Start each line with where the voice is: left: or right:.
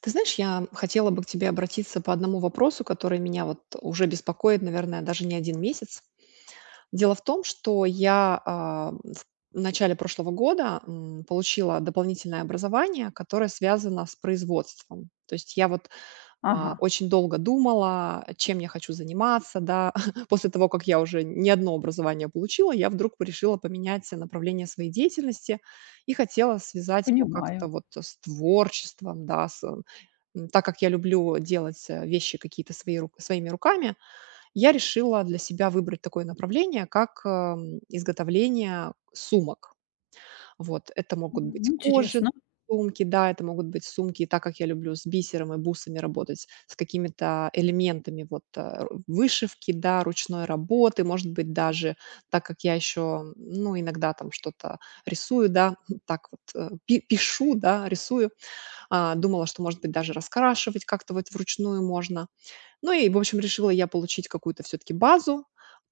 right: Ты знаешь, я хотела бы к тебе обратиться по одному вопросу, который меня вот уже беспокоит, наверное, даже не один месяц. Дело в том, что я в начале прошлого года получила дополнительное образование, которое связано с производством. То есть я вот
left: Ага,
right: очень долго думала, чем я хочу заниматься, да. После того, как я уже не одно образование получила, я вдруг решила поменять направление своей деятельности и хотела связать его как-то
left: понимаю.
right: вот с творчеством, да, так как я люблю делать вещи какие-то свои, своими руками, я решила для себя выбрать такое направление, как изготовление сумок. Вот, это могут быть кожи
left: Интересно,
right: сумки, да, это могут быть сумки, и так как я люблю с бисером и бусами работать, с какими-то элементами вот вышивки, да, ручной работы, может быть, даже так как я еще, ну, иногда там что-то рисую, да, так вот пишу, да, рисую, думала, что, может быть, даже раскрашивать как-то вот вручную можно, ну и, в общем, решила я получить какую-то все таки базу,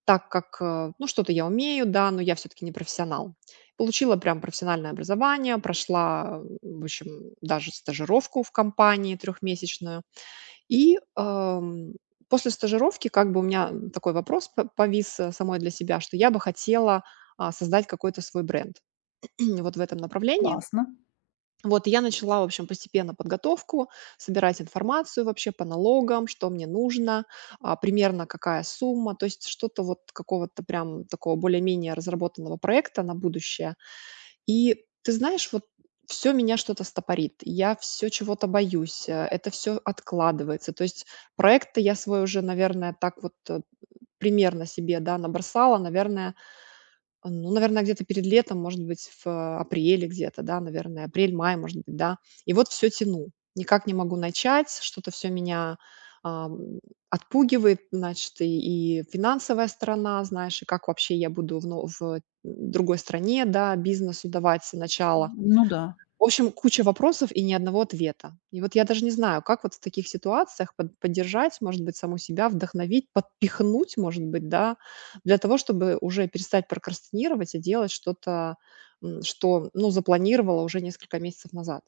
right: так как, ну, что-то я умею, да, но я все таки не профессионал. Получила прям профессиональное образование, прошла, в общем, даже стажировку в компании трехмесячную. И, после стажировки как бы у меня такой вопрос п повис, самой для себя, что я бы хотела, создать какой-то свой бренд вот в этом направлении.
left: классно.
right: Вот, и я начала, в общем, постепенно подготовку, собирать информацию вообще по налогам, что мне нужно, примерно какая сумма, то есть что-то вот какого-то прям такого более-менее разработанного проекта на будущее. И ты знаешь, вот все меня что-то стопорит, я все чего-то боюсь, это все откладывается. То есть проект я свой уже, наверное, так вот примерно себе, да, набросала, наверное, ну, наверное, где-то перед летом, может быть, в апреле где-то, да, наверное, апрель-май, может быть, да. И вот все тяну. Никак не могу начать, что-то все меня, ам, отпугивает, значит, и финансовая сторона, знаешь, и как вообще я буду в другой стране, да, бизнесу давать начало.
left: Ну да.
right: В общем, куча вопросов и ни одного ответа. И вот я даже не знаю, как вот в таких ситуациях поддержать, может быть, саму себя, вдохновить, подпихнуть, может быть, да, для того, чтобы уже перестать прокрастинировать и делать что-то, что, ну, запланировала уже несколько месяцев назад.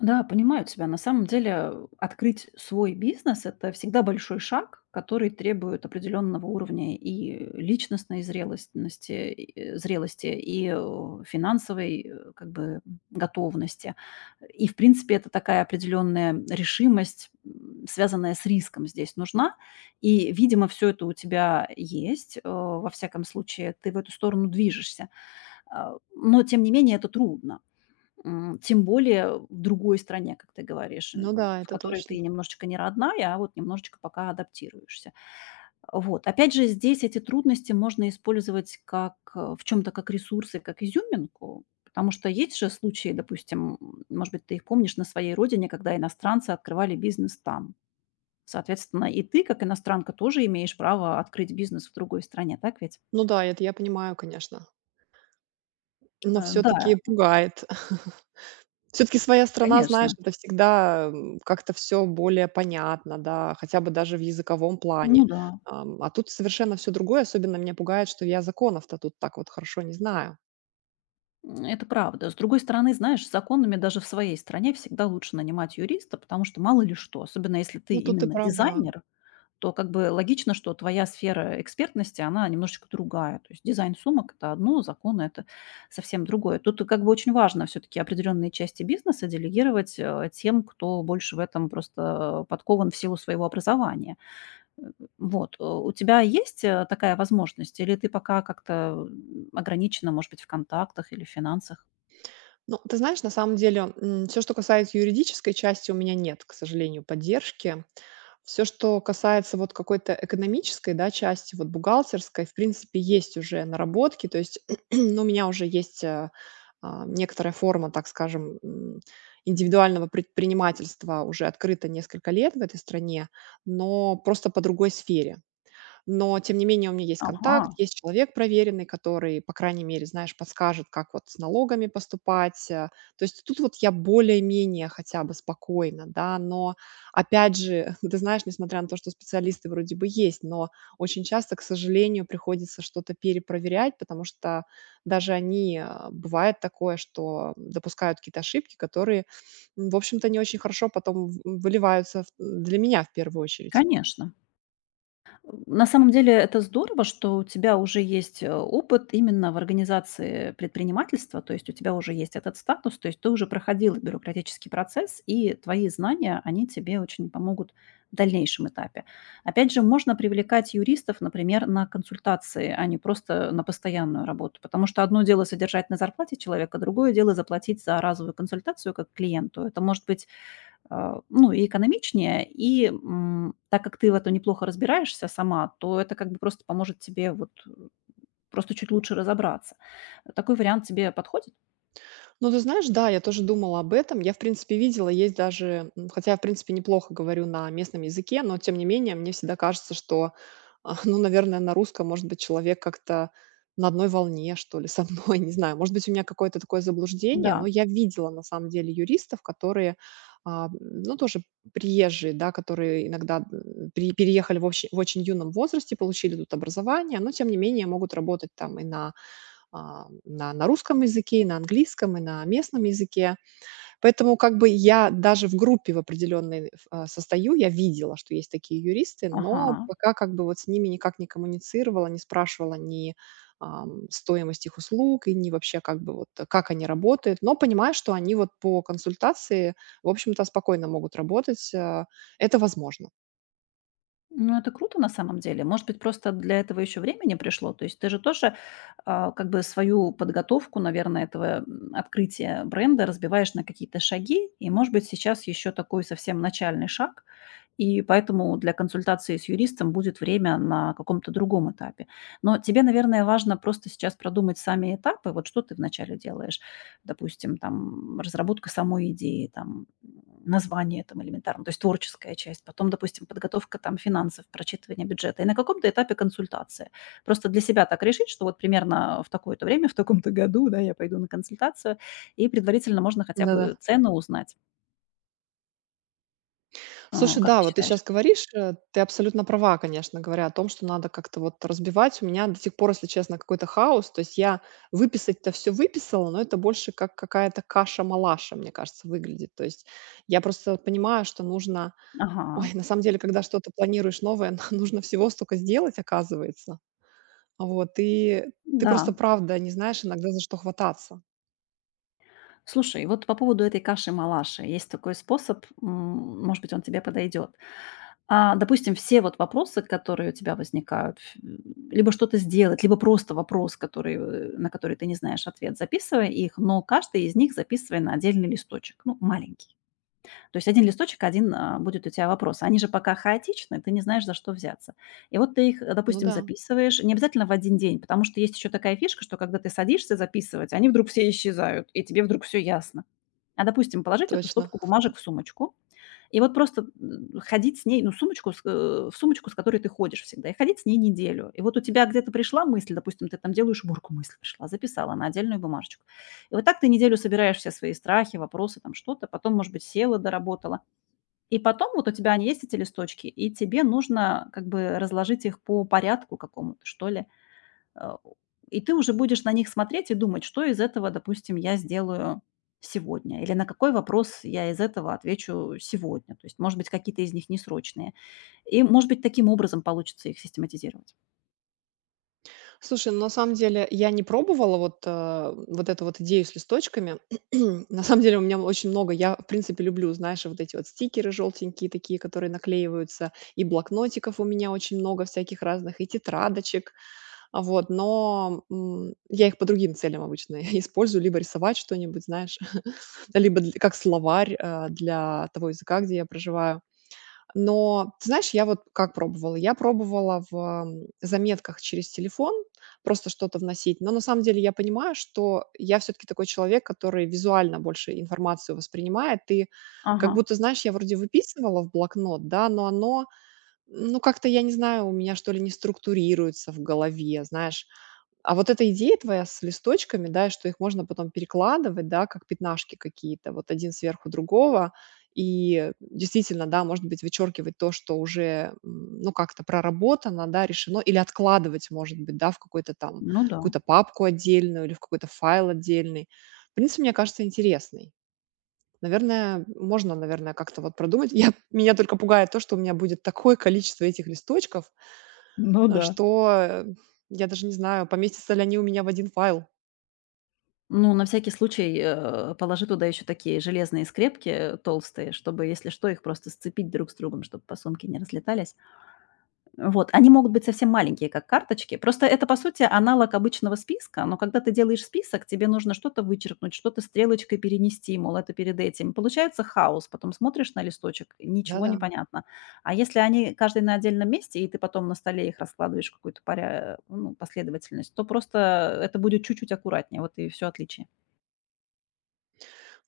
left: Да, понимаю тебя. На самом деле, открыть свой бизнес- это всегда большой шаг, который требует определенного уровня и личностной зрелостности, и, зрелости, и финансовой, как бы, готовности. И, в принципе, это такая определенная решимость, связанная с риском, здесь нужна. И, видимо, все это у тебя есть. Во всяком случае, ты в эту сторону движешься. Но тем не менее это трудно. Тем более в другой стране, как ты говоришь,
right: Ну да,
left: в
right: это
left: которой ты
right: точно.
left: немножечко не родная, а вот немножечко пока адаптируешься. Вот. Опять же, здесь эти трудности можно использовать как, в чем то как ресурсы, как изюминку, потому что есть же случаи, допустим, может быть, ты их помнишь на своей родине, когда иностранцы открывали бизнес там. Соответственно, и ты, как иностранка, тоже имеешь право открыть бизнес в другой стране, так ведь?
right: Ну да, это я понимаю, конечно, но все
left: Да,
right: таки пугает. Все таки своя страна, знаешь,
left: конечно.
right: это всегда, как-то все более понятно, да, хотя бы даже в языковом плане.
left: Ну да.
right: А тут совершенно все другое. Особенно меня пугает, что я законов-то тут так вот хорошо не знаю.
left: Это правда. С другой стороны, знаешь, законными даже в своей стране всегда лучше нанимать юриста, потому что мало ли что, особенно если ты
right: Ну, тут ты
left: именно
right: права.
left: дизайнер, то как бы логично, что твоя сфера экспертности, она немножечко другая. То есть дизайн сумок– это одно, закон– это совсем другое. Тут как бы очень важно все-таки определенные части бизнеса делегировать тем, кто больше в этом просто подкован в силу своего образования. Э, Вот. У тебя есть такая возможность? Или ты пока как-то ограничена, может быть, в контактах или в финансах?
right: Ну, ты знаешь, на самом деле, все, что касается юридической части, у меня нет, к сожалению, поддержки. Все, что касается вот какой-то экономической, да, части, вот бухгалтерской, в принципе, есть уже наработки. То есть, ну, у меня уже есть, некоторая форма, так скажем, индивидуального предпринимательства уже открыта несколько лет в этой стране, но просто по другой сфере. Но тем не менее у меня есть
left: Ага,
right: контакт, есть человек проверенный, который, по крайней мере, знаешь, подскажет, как вот с налогами поступать. То есть тут вот я более-менее хотя бы спокойно, да, но опять же, ты знаешь, несмотря на то, что специалисты вроде бы есть, но очень часто, к сожалению, приходится что-то перепроверять, потому что даже они, бывает такое, что допускают какие-то ошибки, которые, в общем-то, не очень хорошо потом выливаются для меня в первую очередь.
left: конечно. На самом деле это здорово, что у тебя уже есть, опыт именно в организации предпринимательства, то есть у тебя уже есть этот статус, то есть ты уже проходил бюрократический процесс, и твои знания, они тебе очень помогут в дальнейшем этапе. Опять же, можно привлекать юристов, например, на консультации, а не просто на постоянную работу, потому что одно дело содержать на зарплате человека, другое дело заплатить за разовую консультацию как клиенту. Это может быть ну, и экономичнее. И, так как ты в этом неплохо разбираешься сама, то это как бы просто поможет тебе вот, просто чуть лучше разобраться. Такой вариант тебе подходит?
right: Ну, ты знаешь, да, я тоже думала об этом. Я, в принципе, видела, есть даже, хотя я, в принципе, неплохо говорю на местном языке, но тем не менее мне всегда кажется, что, ну, наверное, на русском, может быть, человек как-то на одной волне, что ли, со мной, не знаю. Может быть, у меня какое-то такое заблуждение,
left: Да.
right: но я видела, на самом деле, юристов, которые, а, ну, тоже приезжие, да, которые иногда переехали в очень юном возрасте, получили тут образование, но, тем не менее, могут работать там и на на русском языке, и на английском, и на местном языке. Поэтому как бы я даже в группе в определенной состою, я видела, что есть такие юристы, но
left: Ага.
right: пока как бы вот с ними никак не коммуницировала, не спрашивала ни, стоимость их услуг и ни вообще как бы вот, как они работают. Но понимаю, что они вот по консультации, в общем-то, спокойно могут работать, это возможно.
left: Ну, это круто на самом деле. Может быть, просто для этого еще времени пришло. То есть ты же тоже, как бы свою подготовку, наверное, этого, открытия бренда разбиваешь на какие-то шаги. И, может быть, сейчас еще такой совсем начальный шаг. И поэтому для консультации с юристом будет время на каком-то другом этапе. Но тебе, наверное, важно просто сейчас продумать сами этапы. Вот что ты вначале делаешь? Допустим, там разработка самой идеи, там название там элементарно, то есть творческая часть, потом, допустим, подготовка там финансов, прочитывание бюджета и на каком-то этапе консультация. Просто для себя так решить, что вот примерно в такое-то время, в таком-то году, да, я пойду на консультацию, и предварительно можно хотя
right: Да-да.
left: бы цену узнать.
right: Слушай,
left: Как ты
right: да, вот ты сейчас
left: считаешь?
right: говоришь, ты абсолютно права, конечно, говоря о том, что надо как-то вот разбивать. У меня до сих пор, если честно, какой-то хаос. То есть я выписать-то все выписала, но это больше как какая-то каша-малаша, мне кажется, выглядит. То есть я просто понимаю, что нужно.
left: Ага,
right: Ой, на самом деле, когда что-то планируешь новое, нужно всего столько сделать, оказывается. Вот, и ты просто,
left: да.
right: правда, не знаешь иногда, за что хвататься.
left: Слушай, вот по поводу этой каши-малаши есть такой способ, может быть, он тебе подойдет. Допустим, все вот вопросы, которые у тебя возникают, либо что-то сделать, либо просто вопрос, который, на который ты не знаешь ответ, записывай их, но каждый из них записывай на отдельный листочек, ну, маленький. То есть один листочек, один будет у тебя вопрос. Они же пока хаотичны, ты не знаешь, за что взяться. И вот ты их,
right: Ну
left: допустим,
right: да,
left: записываешь не обязательно в один день, потому что есть еще такая фишка, что когда ты садишься записывать, они вдруг все исчезают, и тебе вдруг все ясно. Допустим, положить эту
right: точно.
left: стопку бумажек в сумочку и вот просто, ходить с ней, ну, в сумочку, с которой ты ходишь всегда, и ходить с ней неделю. И вот у тебя где-то пришла мысль, допустим, ты там делаешь уборку, мысль пришла, записала на отдельную бумажечку. И вот так ты неделю собираешь все свои страхи, вопросы, там что-то, потом, может быть, села, доработала. И потом вот у тебя они есть, эти листочки, и тебе нужно как бы разложить их по порядку какому-то, что ли. Э, И ты уже будешь на них смотреть и думать, что из этого, допустим, я сделаю сегодня, или на какой вопрос я из этого отвечу сегодня. То есть, может быть, какие-то из них несрочные. И, может быть, таким образом получится их систематизировать.
right: Слушай, ну, на самом деле я не пробовала вот, вот эту вот идею с листочками. На самом деле у меня очень много. Я, в принципе, люблю, знаешь, вот эти вот стикеры желтенькие такие, которые наклеиваются, и блокнотиков у меня очень много всяких разных, и тетрадочек, вот. Но, я их по другим целям обычно использую: либо рисовать что-нибудь, знаешь, либо дл как словарь, для того языка, где я проживаю. Но, ты знаешь, я вот как пробовала? Я пробовала в заметках через телефон просто что-то вносить, но на самом деле я понимаю, что я все-таки такой человек, который визуально больше информацию воспринимает, и
left: Ага,
right: как будто, знаешь, я вроде выписывала в блокнот, да, но оно, ну, как-то, я не знаю, у меня, что ли, не структурируется в голове, знаешь, а вот эта идея твоя с листочками, да, что их можно потом перекладывать, да, как пятнашки какие-то, вот один сверху другого, и действительно, да, может быть, вычеркивать то, что уже, ну, как-то проработано, да, решено, или откладывать, может быть, да, в какую-то там,
left: ну да.
right: какую-то папку отдельную или в какой-то файл отдельный. В принципе, мне кажется, интересный. Наверное, можно, наверное, как-то вот продумать. Я, меня только пугает то, что у меня будет такое количество этих листочков,
left: Ну
right: а,
left: да.
right: что, э, я даже не знаю, поместятся ли они у меня в один файл.
left: Ну, на всякий случай, положи туда еще такие железные скрепки, толстые, чтобы, если что, их просто сцепить друг с другом, чтобы посумки не разлетались. Вот. Они могут быть совсем маленькие, как карточки. Просто это, по сути, аналог обычного списка, но когда ты делаешь список, тебе нужно что-то вычеркнуть, что-то стрелочкой перенести, мол, это перед этим. Получается хаос. Потом смотришь на листочек, и ничего
right: Да-да.
left: не понятно. А если они каждый на отдельном месте, и ты потом на столе их раскладываешь в какую-то ну, последовательность, то просто это будет чуть-чуть аккуратнее. Вот и все отличие.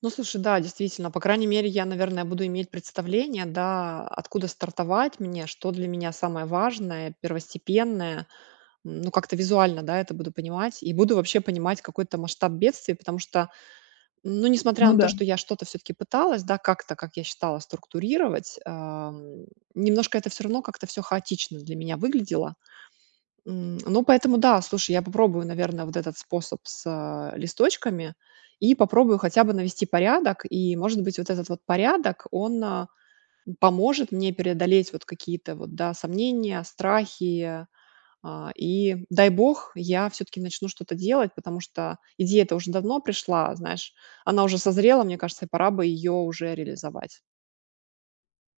right: Ну, слушай, да, действительно, по крайней мере, я, наверное, буду иметь представление, да, откуда стартовать мне, что для меня самое важное, первостепенное. Ну, как-то визуально, да, это буду понимать. И буду вообще понимать какой-то масштаб бедствия, потому что, ну, несмотря
left: Ну
right: на то,
left: да.
right: что я что-то все таки пыталась, да, как-то, как я считала, структурировать, немножко это все равно как-то все хаотично для меня выглядело. Ну, поэтому да, слушай, я попробую, наверное, вот этот способ с, листочками и попробую хотя бы навести порядок. И, может быть, вот этот вот порядок, он, поможет мне преодолеть вот какие-то вот, да, сомнения, страхи. И дай бог, я все-таки начну что-то делать, потому что идея-то уже давно пришла, знаешь, она уже созрела, мне кажется, и пора бы ее уже реализовать.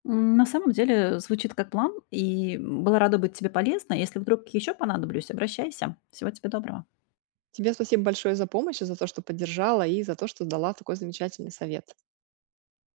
left: На самом деле звучит как план, и была рада быть тебе полезна. Если вдруг еще понадоблюсь, обращайся. Всего тебе доброго.
right: Тебе спасибо большое за помощь, и за то, что поддержала, и за то, что дала такой замечательный совет.